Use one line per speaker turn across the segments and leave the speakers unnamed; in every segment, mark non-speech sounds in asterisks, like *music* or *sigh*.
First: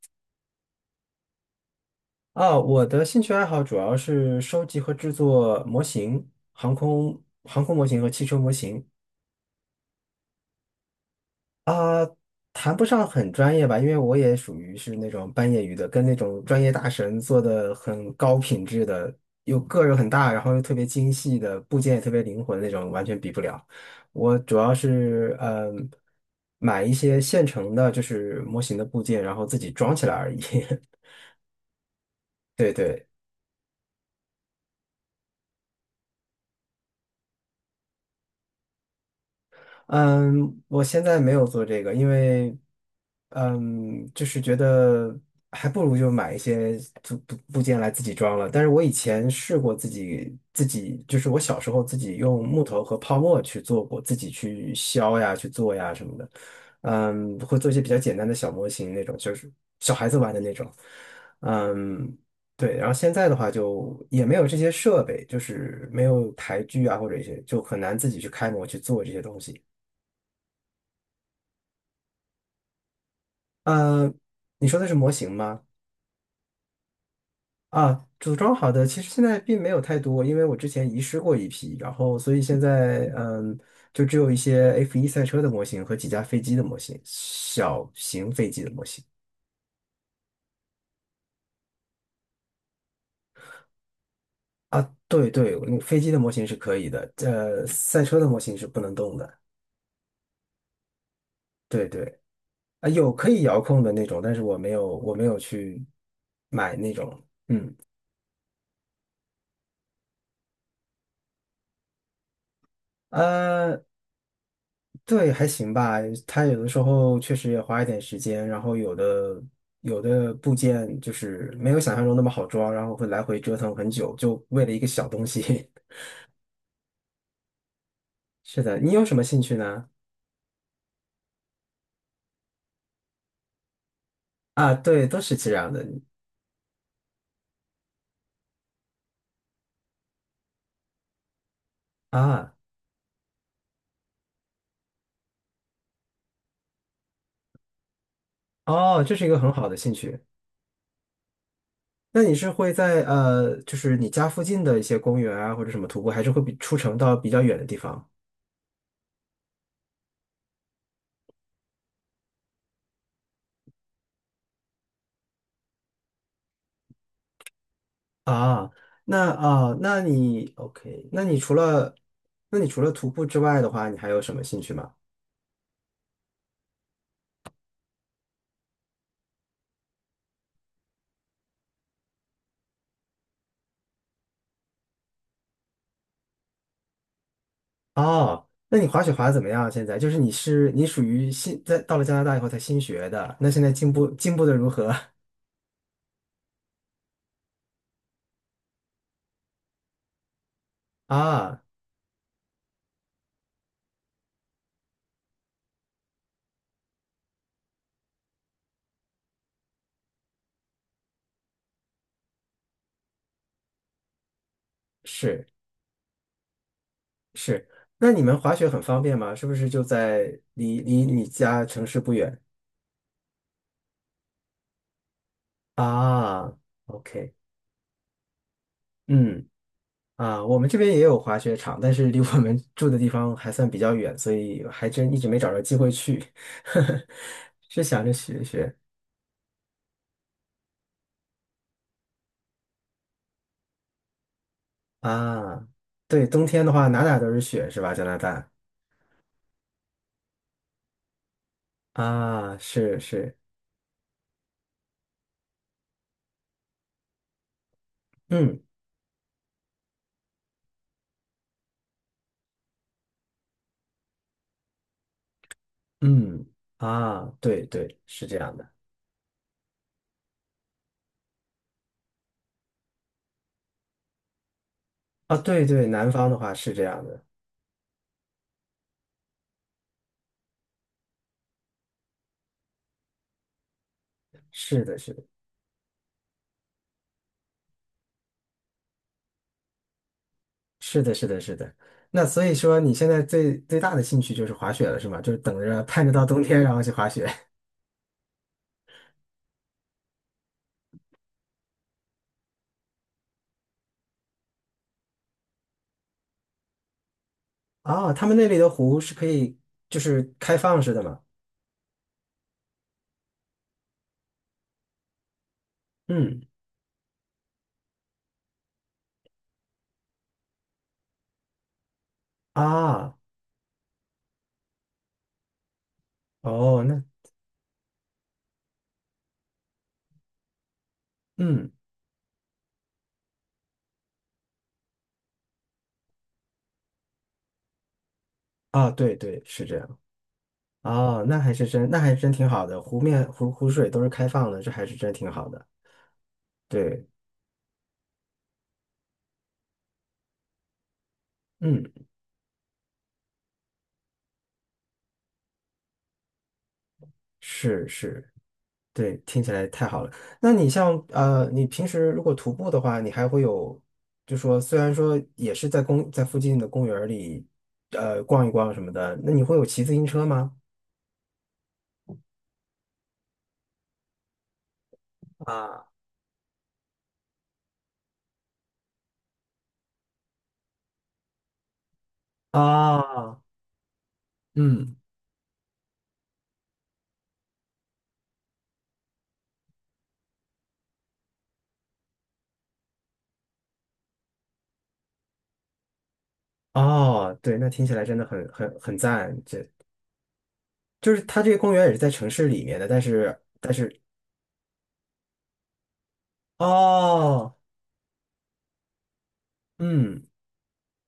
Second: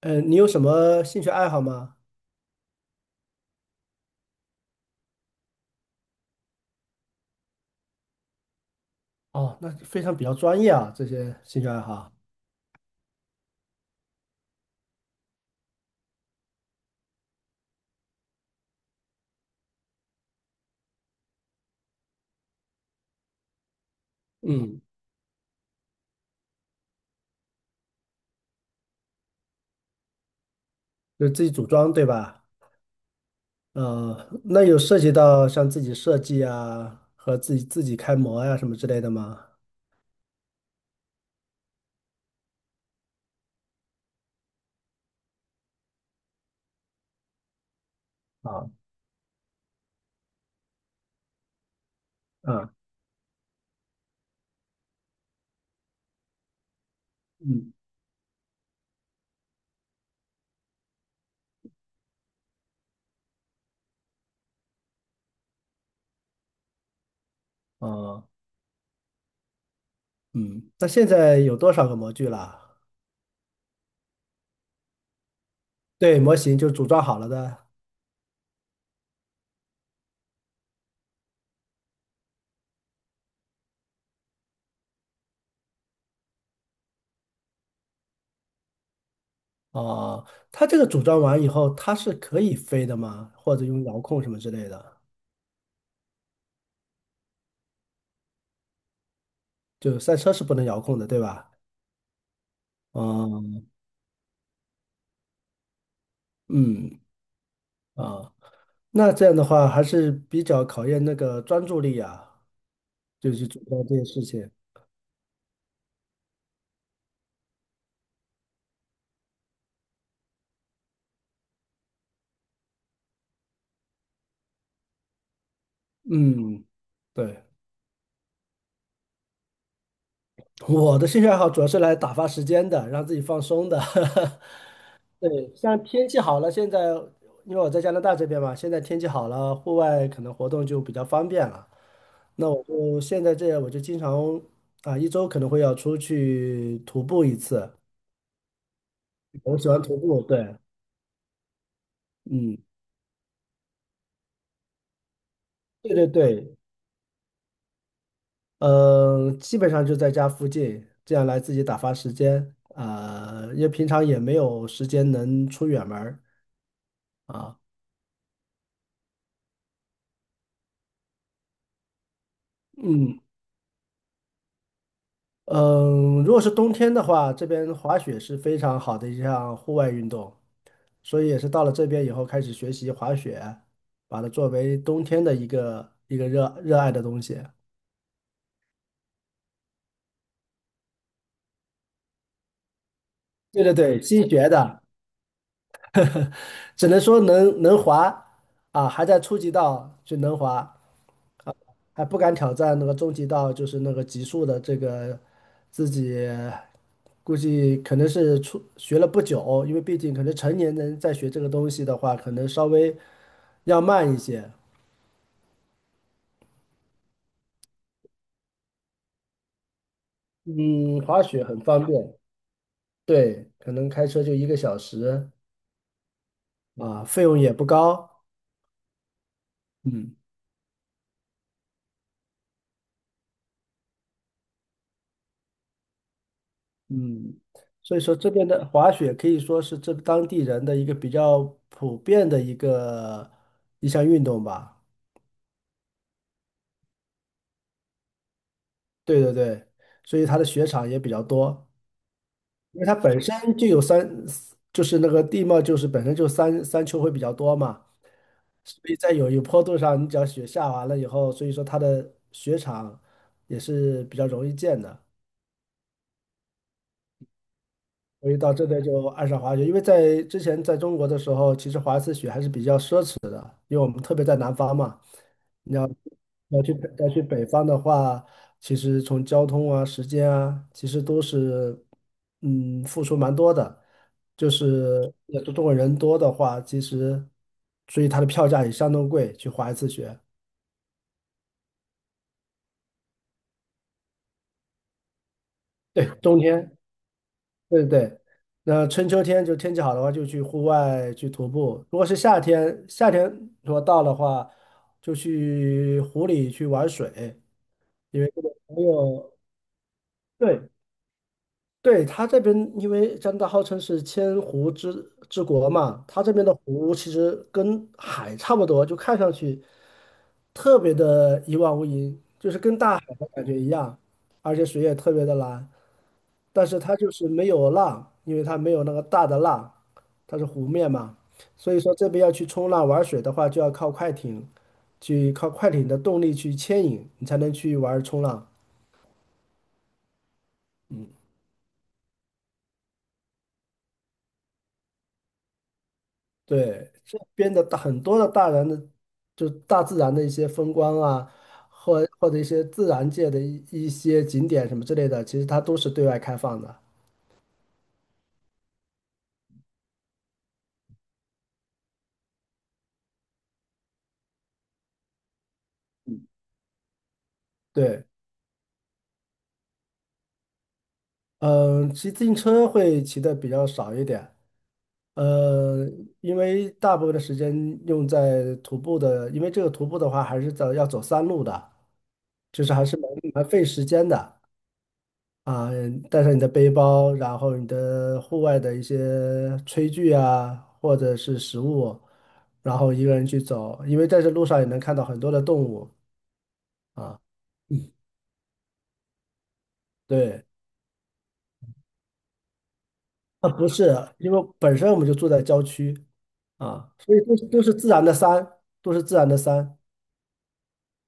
你有什么兴趣爱好吗？
啊，我的兴趣爱好主要是收集和制作模型，航空模型和汽车模型。
哦，那非常比较专业啊，这些兴趣爱
啊，
好。
谈不上很专业吧，因为我也属于是那种半业余的，跟那种专业大神做的很高品质的，又个儿很大，然后又特别精细的部件也特别灵活的那种，完全比不了。我主要
嗯，
是买一些现成的，就是模型的部件，然后自己装起来而已。
就自己组装，对吧？
*laughs* 对对。
呃，那有涉及到像自己设计啊，和自己开模呀、什么之类的吗？
嗯，我现在没有做这个，因为，就是觉得还不如就买一些组部件来自己装了。但是
啊，
我以前试过自己，就是我小时候自己用木
啊，
头和泡沫去做过，自己去削呀、去做呀什么的。会做
嗯，
一些比较简单的小模型那种，就是小孩子玩的那种。嗯，对。然后现在的话就也没有这些设备，就是没有台锯啊或者一些，就很难自己
哦，
去开模去做这些东西。
嗯，那现在有多少个模具了？
呃，你说的是模型吗？
对，模型就组装好了的。
啊，组装好的，其实现在并没有太多，因为我之前遗失过一批，然后所以现在就只有一些 F1赛车的模型和几架飞机的模型，小型飞机的模型。
哦，它这个组装完以后，它是可以飞的吗？或者用遥控什么之类的？
对对，飞机的模型是可以的，赛车的模型是不能动的。
就赛车是不能遥控的，对吧？
对对，啊，有可以遥
哦，
控的那种，但是我没有去买那
嗯，
种。嗯，
啊。那这样的话还是比较考验那个专注力啊，就去做到
呃。
这些事情。
对，还行吧。他有的时候确实也花一点时间，然后有的部件就是没有想象中那么好装，然后会来回折腾很久，就为了一个小东西。
嗯，对，
*laughs* 是的，你有什么兴趣呢？
我的兴趣爱好主要是来打发时间的，让自己放松的。
啊，对，都
*laughs*
是
对，
这样
像
的
天气好了，现在因为我在加拿大这边嘛，现在天气好了，户外可能活动就比较方便了。那
啊。
我就现在这样，我就经常啊，一周可能会要出去徒步一次。
哦，这是一个很
我
好
喜
的
欢
兴
徒
趣。
步，对，
那你是
嗯，
会在就是你家附近的一些公园啊，或者什么
对
徒
对
步，还是会比
对，
出城到比较远的地方
嗯，基本上就在家附近，这样来自己打发时间。啊、因为平常也没有时间能出远门儿啊。
啊？那啊，那你 OK？那你除了徒
嗯
步之外的话，你还有什么兴趣吗？
嗯，如果是冬天的话，这边滑雪是非常好的一项户外运动，所以也是到了这边以后开始学习滑雪，把它作为冬天的一个热爱的东西。
哦，那你滑雪滑的怎么样啊？现在就是你属于新在到了加拿大以后才新学的，那现
对
在
对
进
对，
步
新
进步
学
的如
的，
何？
只能说能滑啊，还在初级道就能滑。
*laughs* 啊？
还不敢挑战那个终极道，就是那个极速的这个自己，估计可能是初学了不久，因为毕竟可能成年人在学这个东西的话，可能稍微要慢一些。
是是，那你们滑雪很方便吗？是不是就在离
嗯，
离
滑
你
雪很
家
方
城市不
便，
远
对，可能开车就一个小时
啊
啊，费
？OK，
用也不高。
嗯
嗯
我们这边也有滑雪场，但是离我们 *laughs* 住的地方还算比较远，所以还真一直没找着机会去，
嗯，
*laughs* 是
所以
想着
说这
学一
边的
学
滑雪可以说是这当地人的一个比较普遍的一个一项运动吧。
啊。对，冬天的话哪哪都是雪是吧？加拿大。
对对对，所以它的雪场也比较多，
啊，
因为它
是
本
是，
身就有山，就是那个地貌就是本身就山丘会比较多嘛，
嗯
所以在有一坡度上，你只要雪下完了以后，所以说它的雪场也是比较容易建的。
嗯，啊，对对，是
所
这
以到
样
这
的，
边就爱上滑雪。因为在之前在中国的时候，其实滑一次雪还是比较奢侈的，因为我们特别在南方嘛，
啊，对
你要
对，南方的话是这样
要去
的，
北方的话，其实从交通啊、时间啊，其实都是付出蛮多的。就
是的，是
是
的，
也中国人多的话，其实所以它的票价也相当贵，去滑一次雪。
是的，是的，是的。那所以说，你现在最最大的兴趣就是滑雪了，是吗？就是等着盼
对，
着到
冬
冬天，然
天。
后去滑雪。
对对对，那春秋天就天气好的话，就去户外去徒步；如果是夏天，夏天如果到的话，就去湖里去玩水，
*laughs* 啊，
因
他
为
们
这
那
个
里的
没
湖是可
有。
以，就是开
对
放式的嘛。
对，它这边因为加拿大号称是千湖之国嘛，它这
嗯，
边的湖其实跟海差不多，就看上去特别的一望无垠，就是跟大海
啊，
的感觉一样，而且水也特别的蓝。但是
哦，
它
那，
就是没有浪，因为它没有那个大的浪，它是湖面嘛，
嗯，
所以说这边要去冲浪玩水的话，就要靠快艇，去靠快艇的动力去牵引，你才能去玩冲浪。
啊，对对，是这样。
嗯，
哦，那还真挺好的，湖面湖湖水都是开放的，这还是真挺好的。
对，
对，
这边的大很多的大人的，就大自然的一些风光啊，
嗯。
或或者一些自然界的一些景点什么之类的，其实它都是对外开放的。
是是，对，听起来太好了。那你像你平时如果徒步的话，你还会有，就说虽然说也是在附近的公园儿里，
对，
逛一逛什么的，那你会有骑自行车吗？
嗯，骑自行车会骑的比较少一点。
啊，
呃，因为大部分的时间用在徒步的，因为这个徒步的话还是走要走山路的，就是还是蛮
啊，
蛮费时间的
嗯，
啊。带上你的背包，然后你的户外的一些炊具啊，或者是食物，然后一个人去走，因为在这路上也能看到很多的动物啊。
哦，对，那听起来真的很很很赞。这
对，
就是它这个公园也是在城市里面的，但是
啊，不是，因为本身我们就住在郊区啊，所以都是
哦，
都是自然的山，都是自然的山
嗯，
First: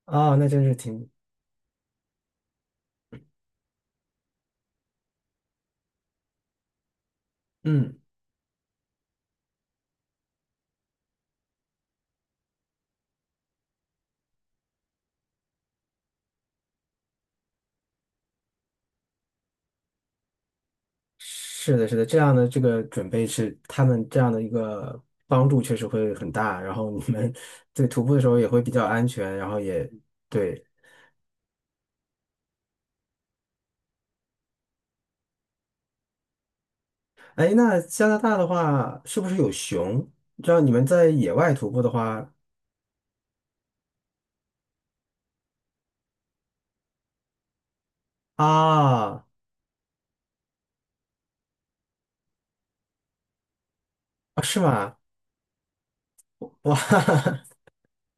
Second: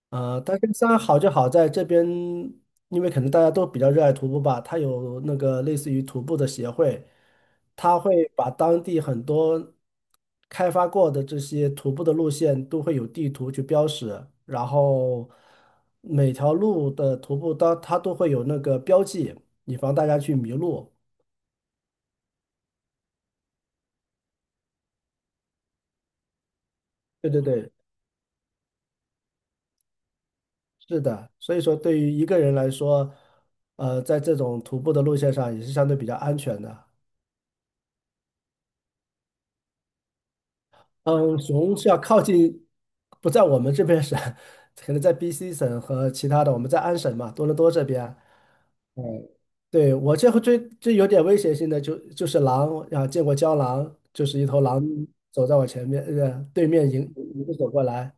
哦，
呃，
那
大
真
根
是
山
挺，
好就好在这边，因为可能大家都比较热爱徒步吧，它有那个类似于徒步的协会，
嗯。
它会把当地很多开发过的这些徒步的路线都会有地图去标识，然后每条路的徒步它都会有那个标记，以防大家去迷路。
是的，是的，这样的这个准备是他们这样的一个帮助确实会很大，然后你
对
们
对对，
对徒步的时候也会比较安全，然后也对。
是的，所以说对于一个人来说，呃，在这种徒步的路线上也是相对比较安全的。
哎，那加拿大的话是不是有熊？你知道你们在野
嗯，
外徒
熊
步的
是要靠
话。
近，不在我们这边省，*laughs* 可能在 BC 省和其他的，我们在安省嘛，多伦多这边。
啊
对，我这回最有点威胁性的就是狼啊，见过郊狼，就是
啊，
一
是
头狼
吗？
走在我前面，对
哇，
面迎着走过来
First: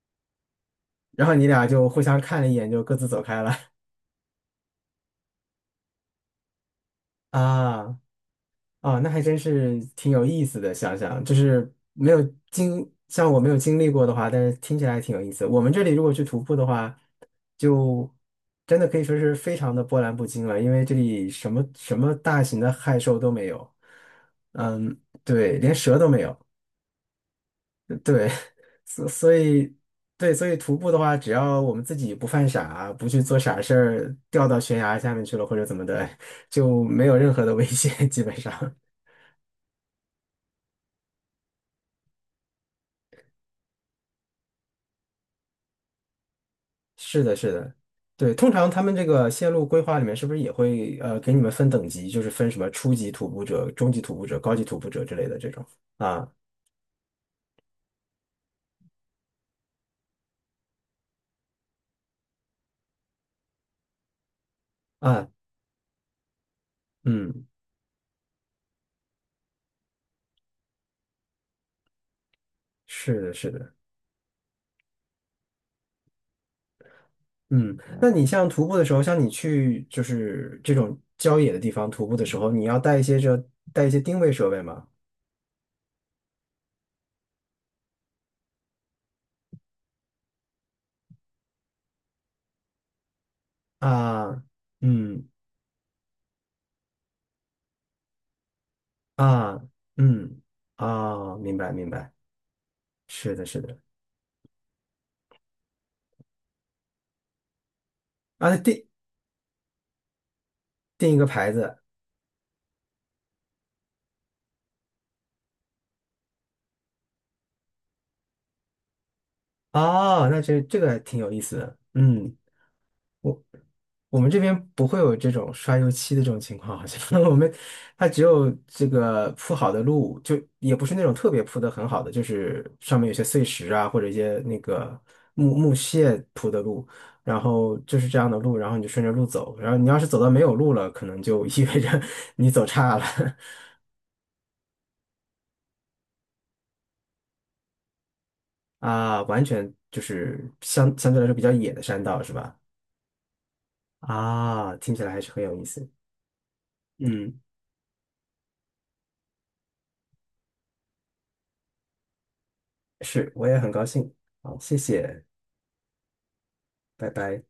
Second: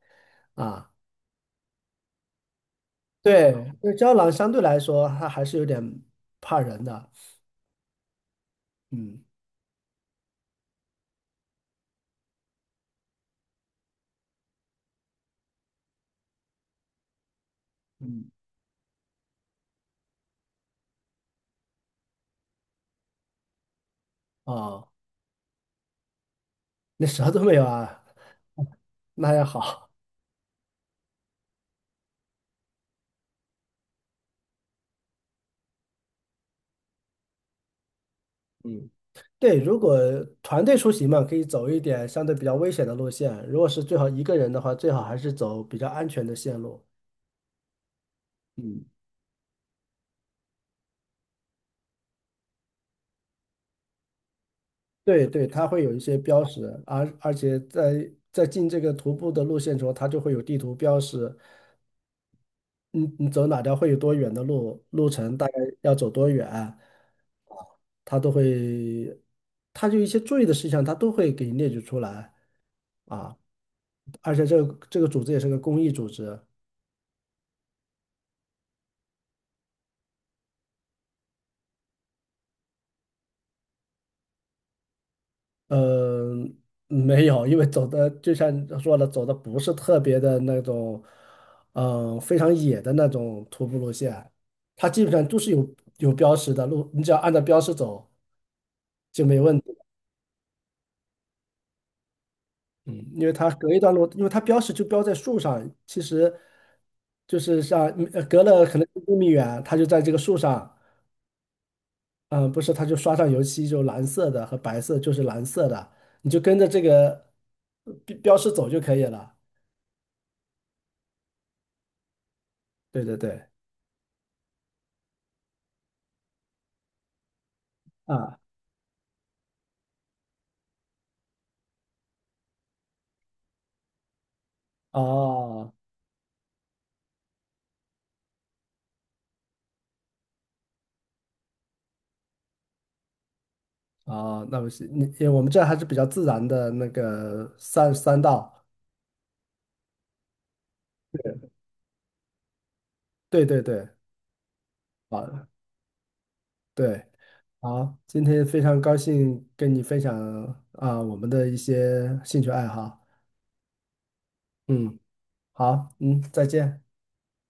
啊。
*laughs* 然后你俩就互相看了一眼，就各自走开了。
对，因为郊狼相对来说它还是有点怕人的，
*laughs* 啊。啊，那还
嗯，
真是挺有意思的。想想就是没有经，像我没有经历过的话，但是听起来还挺有意思。我们这里如果去徒步的话，就
嗯
真的可以说是非常的波澜不惊了，因为这里什么什么大型的害兽都没有，
哦，
嗯，对，连蛇都没有，
那蛇都没有啊，
对，*laughs* 所
那
所
还
以
好。
对，所以徒步的话，只要我们自己不犯傻，不去做傻事儿，掉到悬崖下面去了或者怎么的，就没有任何的危险，基本上。
嗯。对，如果团队出行嘛，可以走一点相对比较危险的路线；如果是最好一个人的话，最好还是走比较安全的线路。
是的，是的，对，通常他
嗯，
们这个线路规划里面是不是也会给你们分等级，就是分什么初级徒步者、中级徒步者、高级徒步者之
对
类的
对，
这种
它会有一些
啊？
标识，而且在进这个徒步的路线中，它就会有地图标识，你走哪条会有多远的路，路
啊，
程大概要走多远，
嗯，
它都会，它就一些注意的事项，它都会给你列举出来
是的，
啊。
是的，
而且这个组织也是个公益组织，
嗯，那你像徒步的时候，像你去就是这种郊野的地方徒步的时候，你要带一些定位设备吗？
嗯，没有，因为走的就像你说的，走的不是特别的那种，嗯，非常野的那种徒步路线，
啊，
它基本上
嗯
都是有有标识的路，你只要按照标识走就没问
啊
题。
嗯啊，明白明白，
嗯，因为
是的，
它
是
隔
的，
一段路，因为它标识就标在树上，其实就是像呃隔
啊，
了可
定
能1公里远，它就在这个树上，
定一个牌子。
嗯，不是，它就刷上油漆，就蓝色的和白色就是蓝色的，你就跟着这个标识走就可以了。
啊，那这个还挺有意思的，嗯。
对对
我
对。
我们这边不会有这种刷油漆的这种情况，好像 *laughs* 它只
啊，
有这个铺好的路，就也不是那种特别铺的很好的，就是上面有些碎石啊，或者一些那个木
哦，
木屑铺的路，然后就是这样的路，然后你就顺着路走，然后你要是走到没有路了，可能就 *laughs* 意味着 *laughs* 你走岔了。
哦，那不是你，因为我们这儿还是比较自然的那个三道，
*laughs* 啊，完全就是相对来说比较野的山道是吧？
对对对，
啊，听起来还是很
啊，
有意思，
对，
嗯，
好，今天非常高兴跟你分享啊我们的一些兴趣爱好，
是，我也很高兴，好，谢
嗯，
谢，
好，嗯，再见。
拜拜。